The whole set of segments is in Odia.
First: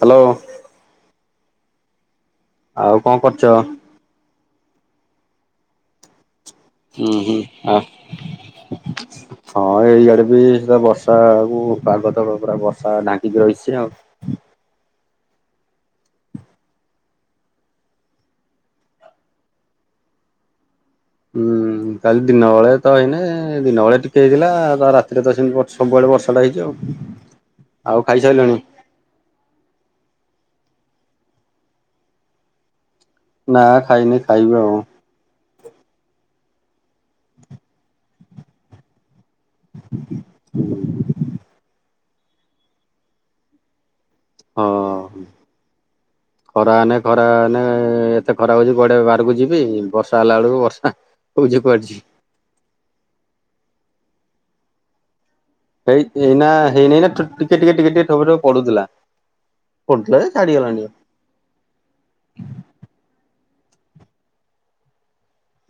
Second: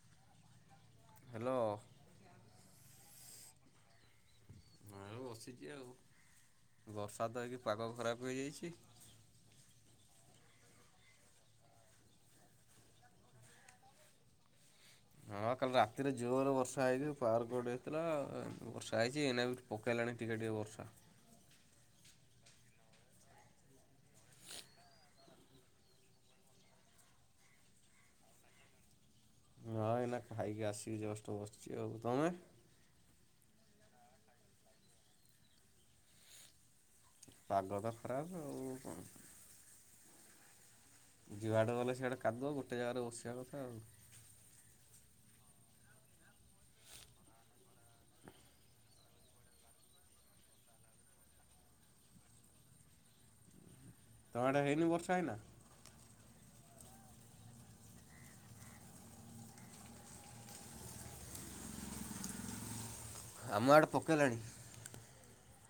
ହାଲୋ। ହାଲୋ। ଆଉ କଣ କରୁଚ? ବସିଚି ଆଉ। ହୁଁ ବର୍ଷା ତ ହୁଁ ହେଇକି ଆ ପାଗ ଖରାପ ହେଇଯାଇଛି। ହଁ ଏଇଆଡେ। ଏଇ ବା ବର୍ଷା ଆକୁ ପାଗତ ପୁରା ବର୍ଷା ଢାଙ୍କିକି ରହିଛି ଆଉ। ହଁ। କାଲି ରାତିରେ ଜୋରରେ ବର୍ଷା ହେଇଚି ପାୱାର୍ କଟ୍ ହେଇଥିଲା। ବର୍ଷା ହେଇଚି ଏଇନା ବି ପକେଇଲାଣି ଟିକେ ଟିକେ ବର୍ଷା। ହୁଁ। ହୁଁ କାଲି ଦିନବେଳେ ତ ହେଇନେ ଦିନବେଳେ ଟିକେ ହେଇଥିଲା ତା ରାତିରେ ତ ସେମିତି ସବୁବେଳେ ବର୍ଷାଟା ହେଇଚି ଆଉ। ହ। ଆଉ ଖାଇସାଇଲାଣି। ହଁ ଏଇନା ଖାଇକି ଆସି ଜଷ୍ଟ ବସିଛି ଆଉ ତମେ ନା ଖାଇନି ଖାଇବି ଆଉ। ପାଗ ତ ଖରାପ ଆଉ ହଁ। ଯୁଆଡେ ଗଲେ ସେଆଡେ କାଦୁଅ ଗୋଟେ ଜାଗାରେ ବସିବା କଥା ଆଉ। ହଁ। ହ। ଖରା ଆନେ ଖରା ଆନେ ଏତେ ଖରା ହଉଚି କୁଆଡେ ବାହାରକୁ ଯିବି ବର୍ଷା ହେଲା ବେଳକୁ ବର୍ଷା। ବୁଝି ପାରୁଛି। ତମ ଆଡେ ହେଇନି ବର୍ଷା ଏଇନା? ଠିକ୍ ଏଇନା ହେଇନାଇ ଟିକେ ଟିକେ ଟିକେ ଟିକେ ଠୋପେ ଠୋପେ ପଡୁଥିଲା। ପଡୁଥିଲା ଯେ ଛାଡି ଗଲାଣି। ଆମ ଆଡେ ପକେଇଲାଣି।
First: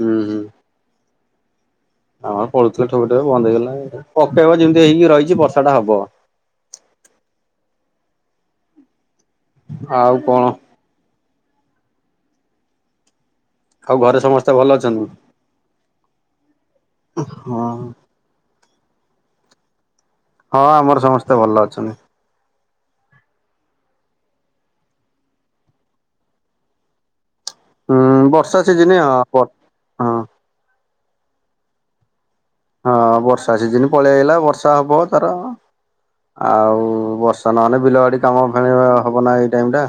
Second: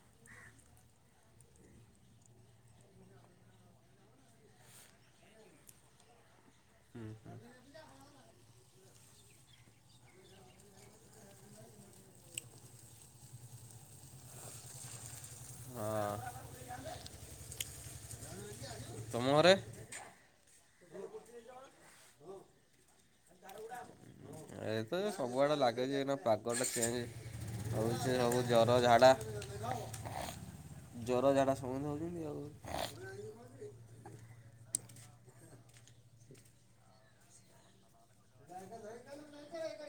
ହୁଁ ହୁଁ। ପଡୁଥିଲେ ଠୋପେ ଠୋପେ ବନ୍ଦ୍ ହେଇଗଲା ପକେଇବ ଯେମିତି ହେଇକି ରହିଛି ବର୍ଷା ଟା ହବ। [inaudible] ଆଉ କଣ? ଆଉ ଘରେ ସମସ୍ତେ ଭଲ ଅଛନ୍ତି? ହଁ ହଁ। ତମ ଘରେ? ହଁ ଆମର ସମସ୍ତେ ଭଲ ଅଛନ୍ତି। ଏତ ସବୁଆଡେ ଲାଗେଛି ପାଗ ଟା ଚେଞ୍ଜ। ହଉଛି ଉଁ ସବୁ ବର୍ଷା ଜର ସିଜିନି ଝାଡା ହଁ। ହଁ ଜର ଝାଡା ସବୁ। ଆଉ। ହଁ ବର୍ଷା ସିଜିନ ପଳେଇ ଆଇଲା ବର୍ଷା ହବ ତାର। ଆଉ ବର୍ଷା ନହେଲେ ବିଲବାଡି କାମ ମାନେ ହବ ନା ଏଇ ଟାଇମ୍ ଟା।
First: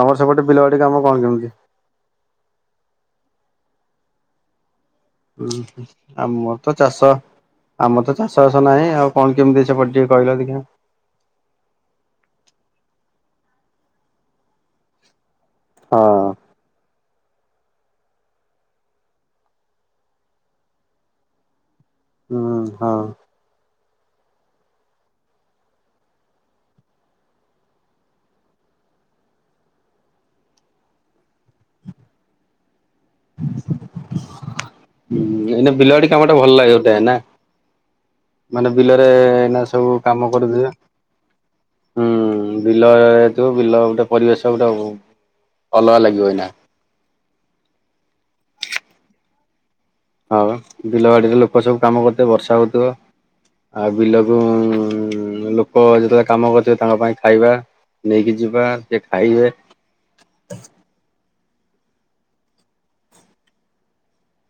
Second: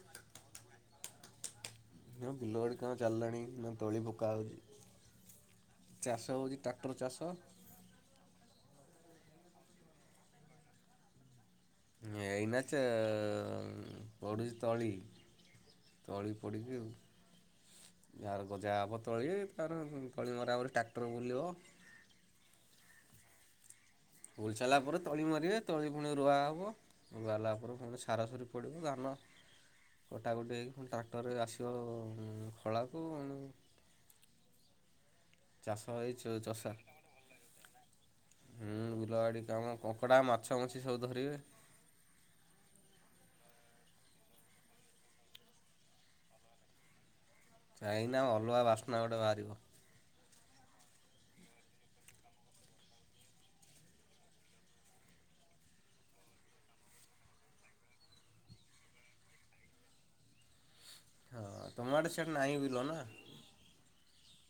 ତମ ସେପଟେ ବିଲ ବାଡି କାମ କଣ କେମିତି? ହଁ ବିଲ ବାଡ଼ି କାମ ଚାଲିଲାଣି ନା ତଳି ପକା ହଉଛି। ହୁଁ ଆମର ତ ଚାଷ ଆମର ତ ଚାଷ ନାହିଁ ଆଉ କଣ କେମିତି ସେପଟେ ଟିକେ କହିଲ ଦେଖିବା? ଏଇନା ଚ-ପଡୁଛି ତଳି। ହଁ ତଳି ପଡିକି ଯାହାର ଗଜା ହବ ତଳି ରେ ତାର ତଳି ମରା ପରେ ଟ୍ରାକ୍ଟର ବୁଲିବ। ହୁଁ ହଁ। ଉୁଲଚିଲଲା ପରେ ତଳି ମାରିବେ ତଳି ପୁଣି ରୁଆ ହବ ରୁଆ ହେଲା ପରେ ପୁଣି ସାର ସୁରି ପଡିବ ଧାନ। କଟାକଟି ହେଇ ଫୁଣି ଟ୍ରାକ୍ଟରରେ ଆସିବ ଖଳାକୁ। [unintelligible] ହୁଁ ଏଇ ଚାଷ ବିଲା ବାଡି ହେଇ କାମ ଟା ଭଲ ଚଷା ଲାଗେ ଗୋଟେ ନା। ମାନେ ହୁଁ ବିଲରେ ବିଲବାଡ଼ି ଏନା କାମ ସବୁ କଙ୍କଡ଼ା କାମ ମାଛ କରୁଦେ। ମଛି ସବୁ ଧରିବେ ହୁଁ ବିଲ ବିଲ ଗୋଟେ ପରିବେଶ ଗୋଟେ ଅଲଗା ଲାଗିବ ଏନା। ଯାଇନା ଅଲଗା ବାସ୍ନା ଗୋଟେ ବାହାରିବ। ହଉ ବିଲବାଡିରେ ଲୋକ ସବୁ କାମ କରୁଥିବ ବର୍ଷା ହଉଥିବ। ଆଉ ବିଲକୁ- ଲୋକ ଯେତେବେଳେ କାମ କରୁଥିବେ ତାଙ୍କ ପାଇଁ ଖାଇବା। ନେଇକି ଯିବା ସେ ଖାଇବେ। ହଁ ତମ ଆଡେ ସେଠି ନାହିଁ ବିଲ ନା?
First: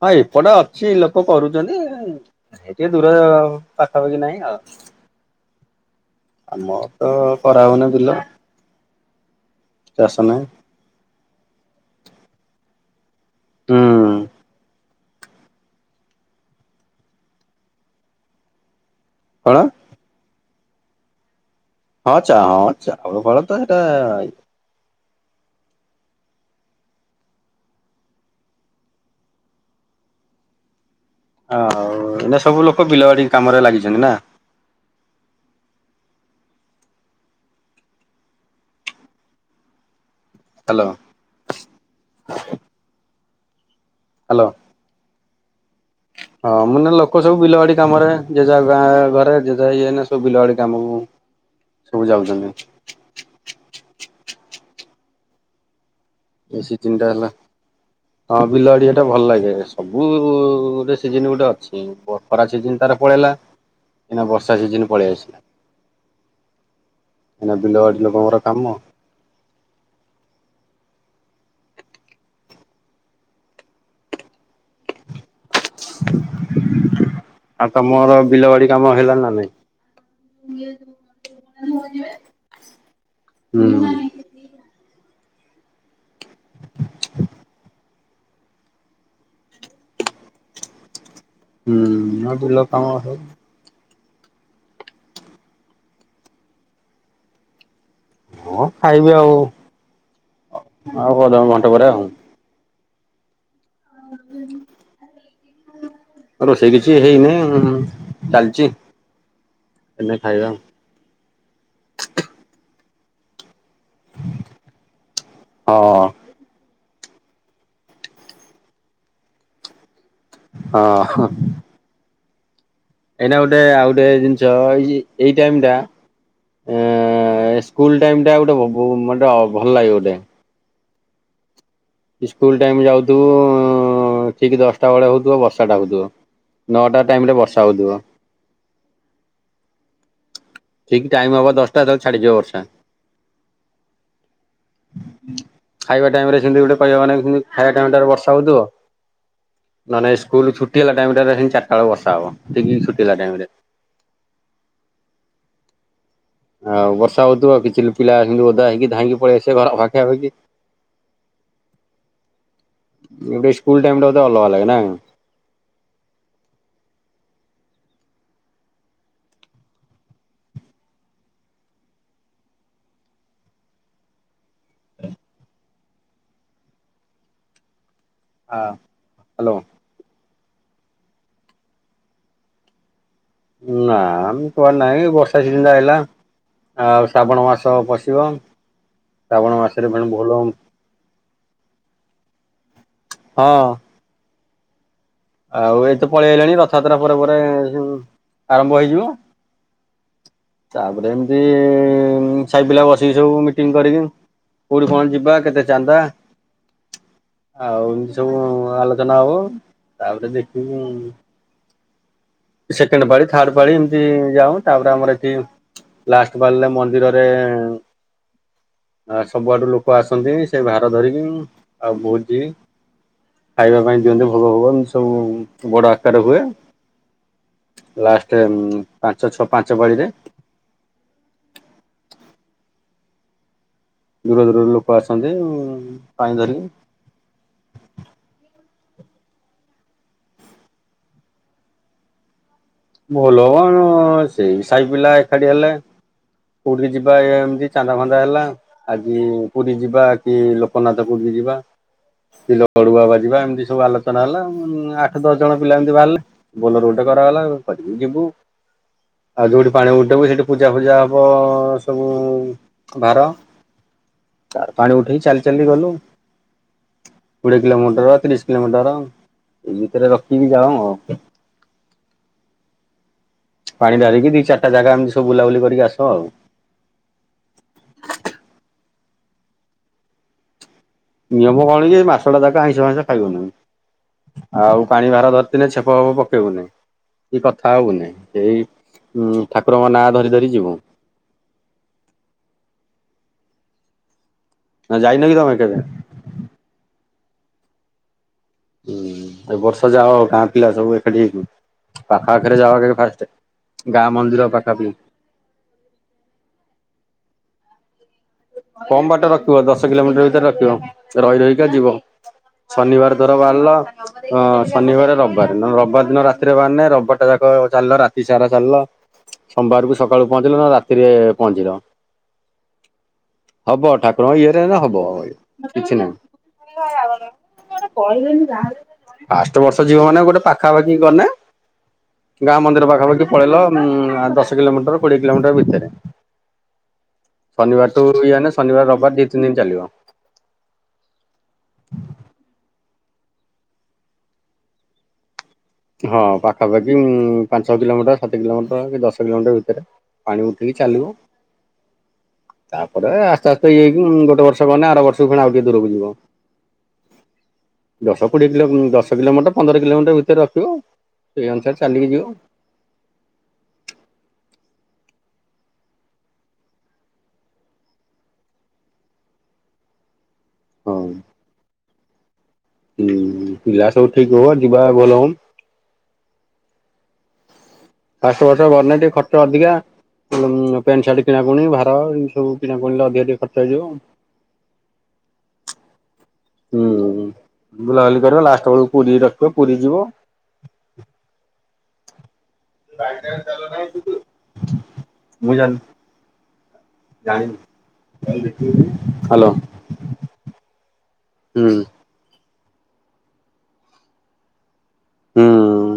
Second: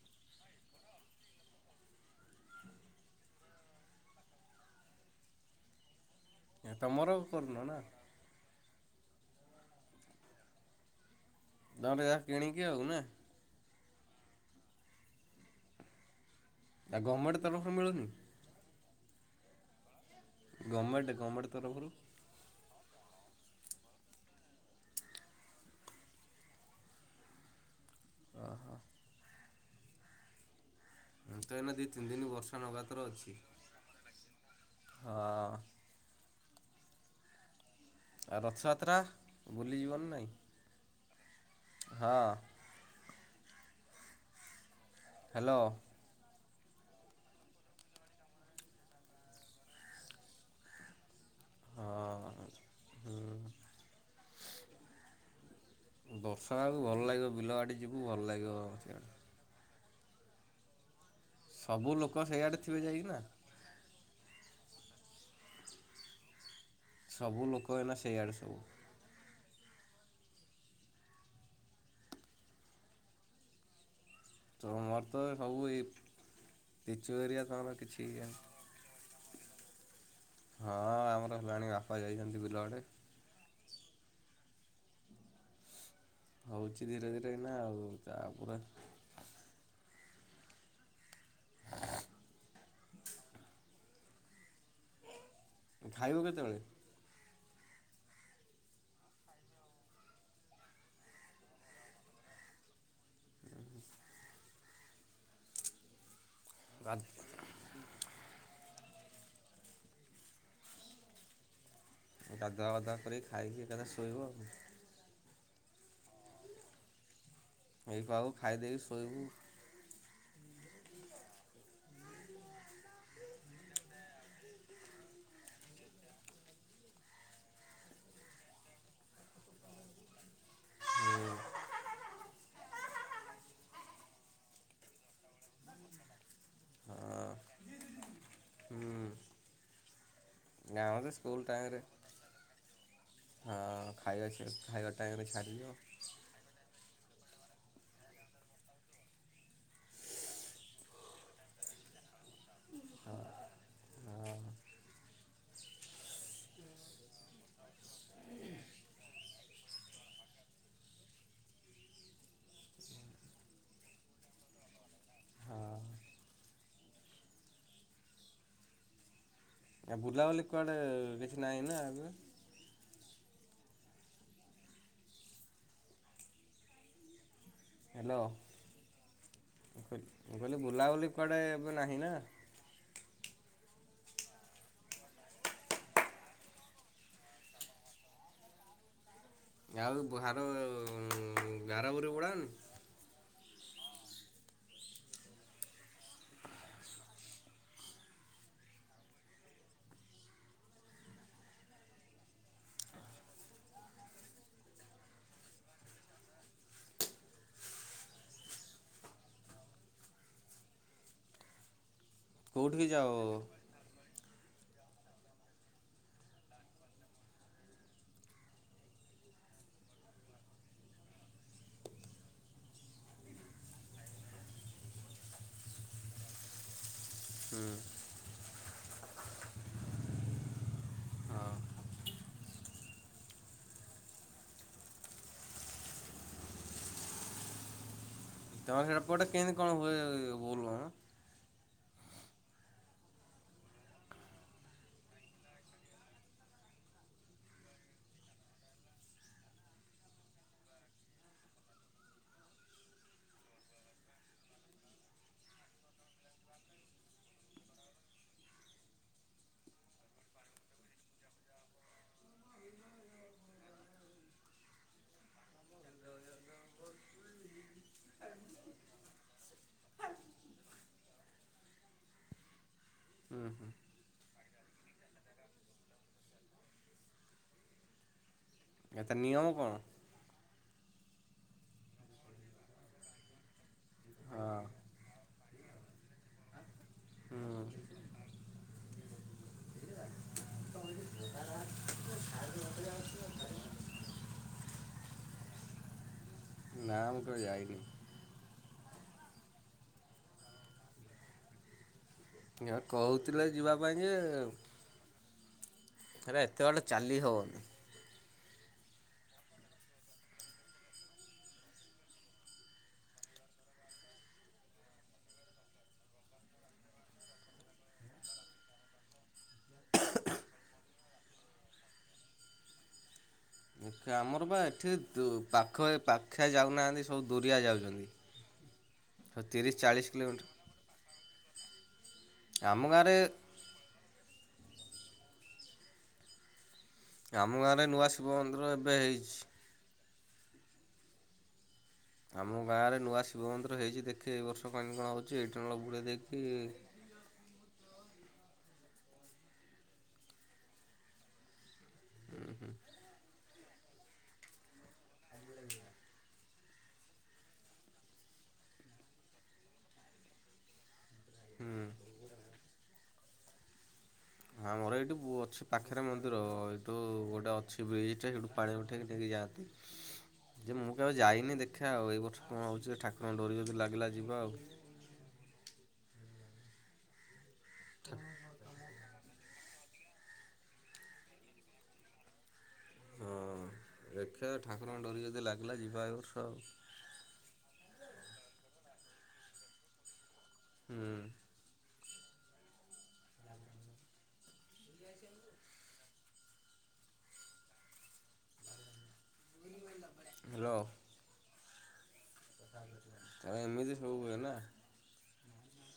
ହଁ ଏପଟେ ଅଛି ଲୋକ କରୁଛନ୍ତି ସେ ଟେ ଦୂର ପାଖାପାଖି ନାହିଁ ଆଉ। [unintelligible] ଆମ ତମର ତ କରୁନ ନା କରାହଉନି ବିଲ। ଚାଷ ନାହିଁ। ଦ ଯା କିଣି କି ଆଉ ନା? ହୁଁ। ଆ ଗମେଣ୍ଟ ତରଫରୁ ମିଳୁନି? କଣ? ଗମେଣ୍ଟ ଗମେଣ୍ଟ। ହଁଚା ହଁଚା ଆ ଫ ତ ଏଇଟା [unintelligible] ତ ଏଇନା ଦୁଇ ତିନି ଦିନ ହଉ ଏ ବର୍ଷା ସବୁ ଲୋକ ଲଗାତାର ବିଲ ବାଡି ଅଛି କାମରେ ଲାଗିଛନ୍ତି ନା? ହଁ ଆଉ ରଥଯାତ୍ରା ବୁଲିଯିବନି ନାଇଁ। ହାଲୋ। ହଁ। ହାଲୋ। ହାଲୋ। ହଁ ମାନେ ଲୋକ ସବୁ ବିଲବାଡି କାମ ରେ ଯେ ଯା ଗାଁ ଘରେ ଯେ ଯାହା ଇଏ ସବୁ ବିଲବାଡି କାମକୁ ହଁ ସବୁ ଯାଉଛନ୍ତି। ହୁଁ ବର୍ଷା ଏ ହେଉ ସିଜିନ ଭଲ ଟା ହେଲା ଲାଗିବ ବିଲ ବାଡ଼ି ଯିବୁ ଭଲ ହଁ ଲାଗିବ ବିଲବାଡି ଏଟା ସିଆଡ଼େ। ଭଲ ଲାଗେ ସବୁ ରେ ସିଜିନି ଗୋଟେ ସବୁ ଲୋକ ଅଛି ଖରା ସେଇଆଡ଼େ ଥିବେ ସିଜିନ ତାର ଯାଇକି ନା ପଳେଲା। ଏଇନା ବର୍ଷା ସିଜିନି ପଳେଇ ଆାସିଲା। ସବୁ ଏଇନା ଲୋକ ବିଲ ବାଡି ଲୋକ ସେଇଆଡ଼େ ଙ୍କର ସବୁ କାମ ତମର ତ ସବୁ ଏଇ ପିଚୁ ଏରିଆ ଆଉ ତମର କିଛି ଇଏ ନୁହଁ। ବିଲବାଡି କାମ ହେଲାଣି ନା ନାଇଁ। ହଁ ଆମର ହେଲାଣି ବାପା ଯାଇଛନ୍ତି ବିଲଆଡେ। ହୁଁ ହଉଚି ଧୀରେ ଧୀରେ ଏଇନା ଆଉ ତା ପରେ ହୁଁ ମା ବିଲ କାମ ହଉ ଖାଇବ କେତେ ବେଳେ? ହଁ ଖାଇବି ଆଉ ଆଉ ଅଧ ଘଣ୍ଟା ଘଣ୍ଟାପରେ ଆଉ [unintelligible] ରୋଷେଇ କିଛି ହେଇନେଇଁ ଉଁ ଚାଲଚି ଏନେ ଖାଇବା। ଗାଧୁଆ ପାଧୁଆ ଖାଇକି ଏକାଥରେ ଶୋଇବ ଆଉ ହଁ। ହେଏଇପା ଆଉ ଖାଇଦେଇ କି ଶୋଇବୁ। ହ ହଁ। ଏଇନା ଗୋଟେ ଆଉ ଗୋଟେ ଜିନଷ ଏଇଚି ଏଇ ଟାଇମ୍ ଟା ଏ-ଏସ୍କୁଲ ଟାଇମି ଟା ଗୋଟେ ବୋ ମୋଟ ଭଲ୍ ଲାଗେ ମତେ। ଇସ୍କୁଲ ଟାଇମ୍ ଯାଉଥିବୁ ଉଁ ଠିକ୍ ଦଶଟା ବେଳେ ହଉଥିବ ବର୍ଷାଟା ହୋଉଥୁବ ହଁ ନଅଟା ଟାଇମ୍ ରେ ବର୍ଷା ହୋଉଥୁବ। ହୁଁ। ଆମର ଠିକ୍ ତ ଟାଇମ ସ୍କୁଲ ହବ ଟାଇମରେ ଦଶଟା ହେତ ବେଳେ ଛାଡିଯିବ ବର୍ଷା। ହଁ ଖାଇବା ଛା ଖାଇବା ଟାଇମରେ ଛାଡି ଯିବ। ଖାଇବା ଟାଇମ ରେ ସେମିତି ଗୋଟେ କହିବା ମାନେ ଖାଇବା ଟାଇମ୍ ଟାରେ ବର୍ଷା ହୋଉଥିବ। ନହନେ ସ୍କୁଲ ଛୁଟି ହେଲା ଟାଇମ ଟାରେ ହିଁ ଚାର୍ଟାଆଳକୁ ବର୍ଷା ହବ। ଠିକି ଛୁଟି ହେଲା ଟାଇମି ରେ ଆଉ ବର୍ଷା ହଉଥିୁବ କିଛି ପିଲା ଆସି କି ଓଦା ହେଇକି ଧାଇଁକି ପଳି ଆସିବେ ଘର ପାଖିଆ ପାଖି। ଏବେ ସ୍କୁଲ୍ ଟାଇମି ଟା ବୋଧେ ଅଲଗା ଲାଗେ ନା? ହଁ ଆଉ ବୁଲା ବୁଲି କୁଆଡେ କିଛି ନାଇ ନା। ହ [inaudible] ହ୍ୟାଲୋ ହ୍ୟାଲୋ ଖୋ ମୁଁ କଲି ବୁଲାବୁଲି କୁଆଡ଼େ ଏବେ ନାହିଁ ନା ନା ବେ ଏ କୁଆ ନାହିଁ ବର୍ଷା ସିଯିନି ଟା ଆଇଲା। ଆଉ ଶାବଣ ମାସ ପଶିବ ଶାବଣ ମାସରେ ଭୋଲବମ ଗାରାବରି ପଡ଼ାଅନି? ହଁ। ଆଉ ଏତେ ପଳେଇ ଆଇଲାଣି ରଥଯାତ୍ରା ପରେ ପରେ ଯୋ ଆରମ୍ଭ ହେଇଯିବ। ତାପରେ ଏମତି ସାଇ ପିଲା ବସିକି ସବୁ ମିଟିଂ କରିକି କୋଉଠି କଣ ଯିିବା କେତେ ଚାନ୍ଦା ଆଉ ଏମିତି ସବୁ ଆଲୋଚନା ହବ ତାପରେ ଦେଖିବୁ କୋଉଠିକି ଯାଅ ସେକେଣ୍ଡେ ପାଳି ଥାଡେ ପାଳି ଏମତି ଯାଉଁ ତାପରେ ଆମର ଏଠି ଲାଷ୍ଟ ପାଳଲେ ମନ୍ଦିରରେ ଆ ସବୁଆଡୁ ଲୋକ ଆସନ୍ତି ସେ ଭାର ଧରିକିଁ ଆଉ ଭୋଉତିଇଏ ଖାଇବା ପାଇଁ ଦିଅନ୍ତିୁ ଭୋଗ ଫୋଗ ଏମିତି ସବୁ ବଡ ଆକାରେ ହୁଏ। ହୁଁ ଲାଷ୍ଟେ ଉଁ ପାଞ୍ଚ ଛଅ ପାଞ୍ଚ ପାଳି ରେ ହଁ। ଦୂର ଦୂରରୁ ଲୋକ ଆସନ୍ତି ପାଣି ଧରିିକି। ତମ ସେପଟେ କେନ୍ତି କଣ ହୁଏ ବୋଲବମ୍? ଭଲ କଣ ସେଇ ସାଇ ପିଲା ଏକାଠି ହେଲେ କୋଉଠିକି ଯିବା ଏମତି ଚାନ୍ଦା ଫନ୍ଦା ହେଲା, ଆଜି ପୁରୀ ଯିବା କି ଲୋକନାଥକୁ ଯି ଯିବା କି ଲଡ଼ୁବାବା ଯିବା ଏମତି ସବୁ ଆଲୋଚନା ହେଲା। ଉମ୍ ଆଠ ଦଶ ଜଣ ପିଲା ଏମତି ବାହାରିଲେ ବୋଲର ଗୋଟେ କ କରାଗଲା [unintelligible] ଯିବୁ ଆଉ ଯୋଉଠି ପାଣି ଉଠେଇବୁ ସେଇଠି ପୂଜା ଫୂଜା ହବ ଅ ସବୁ ଭାର ହଁ ତାର ପାଣି ଉଠେଇ ଚାଲି ଚାଲି ଗଲୁ କୋଡିଏ କିଲୋମିଟର, ତିରିଶ କିଲୋମିଟର, ଏଇ ଭିତରେ ରଖିକି ଯାଉଁ ଆଉ। ହୁଁ ହୁଁ ପାଣି ଢାଳିକିରି ଦି ଚାରିଟା ଜାଗା ଏମତି ସବୁ ବୁଲାବୁଲି କରିକି ଆସଉ ଆଉ। ଏତେ ନିୟମ କଣ? ନିୟମ କଣ କି, ଏଇ ମାସଟା ଯାକ ଆଇଁଷ ଫାଇଁସ ଖାଇବନି। ହଁ ଆଉ ପାଣି ଭାର ଧରି ଦିନେ ଛେପ ଫେପ ପକେଇବୁନି, ହୁଁ କି କଥା ହବୁନି, ଏଇ ହୁଁ ଠାକୁରଙ୍କ ନାଁ ଧରି ଧରି ଯିବୁ। ହଁ ଯାଇନ କିି ତମେ କେବେ? ନା ମୁଁ କେବେ ଯାଇନି। ହୁଁ ଏ ବର୍ଷ ଯାଅ ଗାଁ ପିଲା ସବୁ ଏକାଠି ହେଇକି। ପାଖାଆଖରେ ଏ ଯାଅ ଆଗେ ଫାଷ୍ଟେ। କହୁଥିଲେ ଗାଁ ମନ୍ଦିର ପାଖାପାଖି ଆରେ ଏତେବାଟ ଚାଲି ହଉନି। କମ ବାଟ ରଖିବ, ଦଶ କିଲୋମିଟର ଭିତରେ ରଖିବ, ରହି ରହିକା ଯିବ। ଶନିବାର ଧର ବାହାରିଲ, ଶନିବାର ରବିବାର, ନହେଲେ ରବିବାର ଦିନ ରାତିରେ ବାହାରିନେ ରବିବାରଟା ଯାକ ଚାଲିଲ, ରାତି ସାରା ଚାଲିଲ, ସୋମବାରକୁ ସକାଳୁ ପହଞ୍ଚିଲ ନହେଲେ ରାତିରେ ପହଞ୍ଚିଲ। ହବ ଦେଖିଆ ଠାକୁରଙ୍କ ଆମର ବା ଇଏରେ ଏଇନା ଏଠି ହବ। ଦୂ ପାଖ କିଛି ନାହିଁ ପାଖିଆ ଯାଉନାହାଁନ୍ତି ସବୁ ଦୂରିଆ ଯାଉଛନ୍ତି। ଆଉ ଫାଷ୍ଟ ତିରିଶ ବର୍ଷ ଯିବ ଚାଳିଶ ମାନେ ଗୋଟେ କିଲୋମିଟର ପାଖାପାଖି ଗନେ ଗାଁ ଆମ ମନ୍ଦିର ଗାଁରେ ପାଖାପାଖି ପଳେଇଲ, ଦଶ କିଲୋମିଟର, କୋଡିଏ କିଲୋମିଟର, ଭିତରେ। ଆମ ଗାଁରେ ନୂଆ ଶିବ ଭୋଇ ଜାଣିନେ ମନ୍ଦିର ଶନିବାର ଏବେ ରବିବାର ଦି ହେଇଛି। ତିନି ଦିନ ଚାଲିବ। ଆମ ଗାଁରେ ନୂଆ ଶିବ ମନ୍ଦିର ହେଇଛି ଦେଖେ ଏଇ ବର୍ଷ ପାଣି ଢଳା ହଉଛି। ହଁ ପାଖାପାଖି ଉଁ ପାଞ୍ଚ ଛ କିଲୋମିଟର, ସାତ କିଲୋମିଟର, କି ଦଶ କିଲୋମିଟର ଭିତରେ। ପାଣି ଉଠେଇକି ଚାଲିବ ତାପରେ ଆ ଆସ୍ତେ ଆସ୍ତେ ଇଏ ହେଇକି ଗୋଟେ ବର୍ଷ ଗନେ ଆର ବର୍ଷକୁ ପୁଣି ଆଉ ଟିକେ ଦୂରକୁ ଯିବ। ଦଶ କୋଡିଏ କିଲୋ ଦଶ କିଲୋମିଟର ପନ୍ଦର କିଲୋମିଟର ଭିତରେ ରଖ୍ ଖିବ, ସେଇ ଅନୁସାରେ ହୁଁ। ଚାଲିକି ଯିବ। ଆମର ଏଇଠି ବୁ ଅଛି ପାଖରେ ମନ୍ଦିର, ଏଇଠୁ ଗୋଟେ ଅଛି ବ୍ରିଜଟେ ସେଇଠୁ ପାଣି ଉଠେଇକି ନେଇକି ଯାଆନ୍ତି। ଯେ ମୁଁ ହଁ। କେବେ ଯାଇନି ଦେଖିଆ ଆଉ ଏଇ ବର୍ଷ କଣ ହଉଛି ଠାକୁରଙ୍କ ହୁଁ ଡୋରି ଯଦି ପିଲା ଲାଗିଲା ସବୁ ଠିକ ଆଉ। ହୁଅ ଯିବା ବୋଲବମ। ଫାଷ୍ଟ ବର୍ଷ ଗଲେ ଟିକେ ଖର୍ଚ୍ଚ ଅଧିକା, ଉମ୍ ପ୍ୟାଣ୍ଟ ସାର୍ଟ କିଣାକୁଣି, ଭାର, ଏଇ ସବୁ ବୁଲିଲେ ଅଧିକ ଟିକେ ଖର୍ଚ୍ଚ ହଁ ହେଇଯିବ ଦେଖିବା ଠାକୁରଙ୍କ ଡୋରି ଯଦି ଲାଗିଲା ଯିବା ଏ ବର୍ଷ ଆଉ। ହୁଁ ବୁଲାବୁଲି କରିବା ଲାଷ୍ଟ ବେଳକୁ ପୁରୀ ର ପୁରୀ ଯିବ ହୁଁ। ମୁଁ ଜାଣିନି ଜାଣିନି ଯାଉନୁ ଦେଖିବୁ। ହ୍ୟାଲୋ ହୁଁ। ତ ଏମିତି ସବୁ ହୁଏ ନା? ହୁଁ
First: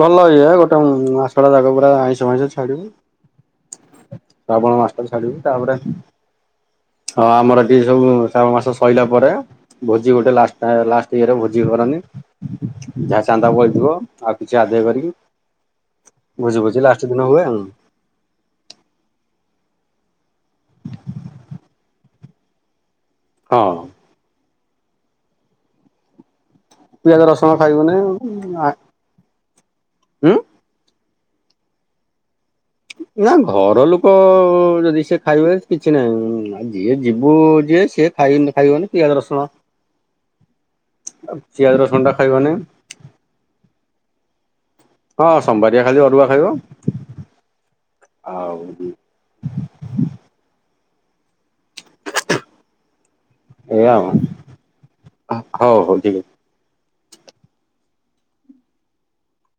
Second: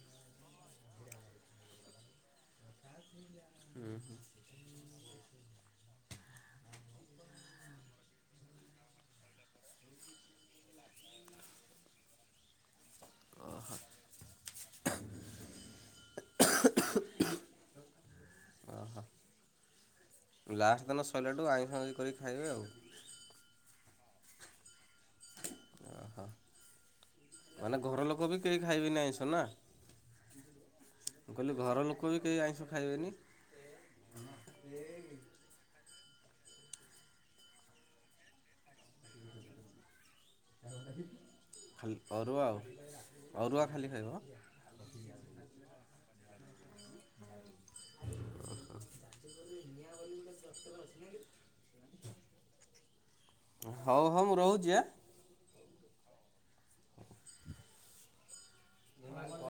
ଭଲ ଏୟା ଗୋଟେ ମାସଟା ଜାକ ପୁରା ଆଇଁଷ ଫାଇଁଷ ଛାଡ଼ିବୁ। ହୁଁ ଶ୍ରାବଣ ମାସଟାରେ ଛାଡ଼ିବୁ ତାପରେ ହଁ ଆମର ଏଠି ସବୁ ଶ୍ରାବଣ ମାସ ସଇଲା ପରେ ଭୋଜି ଗୋଟେ ଲାଷ୍ଟ୍ ତା ଲାଷ୍ଟ୍ ଇଏରେ ଭୋଜି କର ନି ଯାହା ଚାନ୍ଦା ଓହୋ ବଳିଥିବ ଆଉ କିଛି ଆଦାୟ କରିକି ଭୋଜି ବୋଜି ଲାଷ୍ଟ ଦିନ ହୁଏ ଆଉ। ଲାଷ୍ଟ୍ ଦିନ ସଇଲାଠୁ ଆଇଁଷ ଆଗି କରିକି ଖାଇବେ ଆଉ। ହଁ। ଅହ। ପିଆଜ ରସୁଣ ଖାଇବୁନି ଉଁ ଆ ଖାଇବେନି ଆଇଁଷ ନା ହୁଁ? ମୁଁ କହିଲି ଘର ଲୋକ ବି କେହି ଆଇଁଷ ଖାଇବେନି। ନାଁ ଘର ଲୋକ ଯଦି ସିଏ ଖାଇବେ କିଛି ନାହିଁ। ହୁଁ ଆଉ ଯିଏ ଯିବୁ ଯିଏ ସିଏ ଖାଇନି ଖାଇବନି ପିଆଜ ରସୁଣ ପିଆଜ ଖାଲ୍ ରସୁଣଟା ଅରୁଆ ଖାଇବନି ଆଉ ଅରୁଆ ଖାଲି ଖାଇବ। ହଁ ସୋମବାରିଆ ଖାଲି ଅରୁଆ ଖାଇବ। ଆଉ ଏଇଆ ହଉ ହଉ ମୁଁ ରହୁଚି ଆ। ଆଉ ହଉ ହଉ ଠିକ୍ ଅ ମୋଆ କ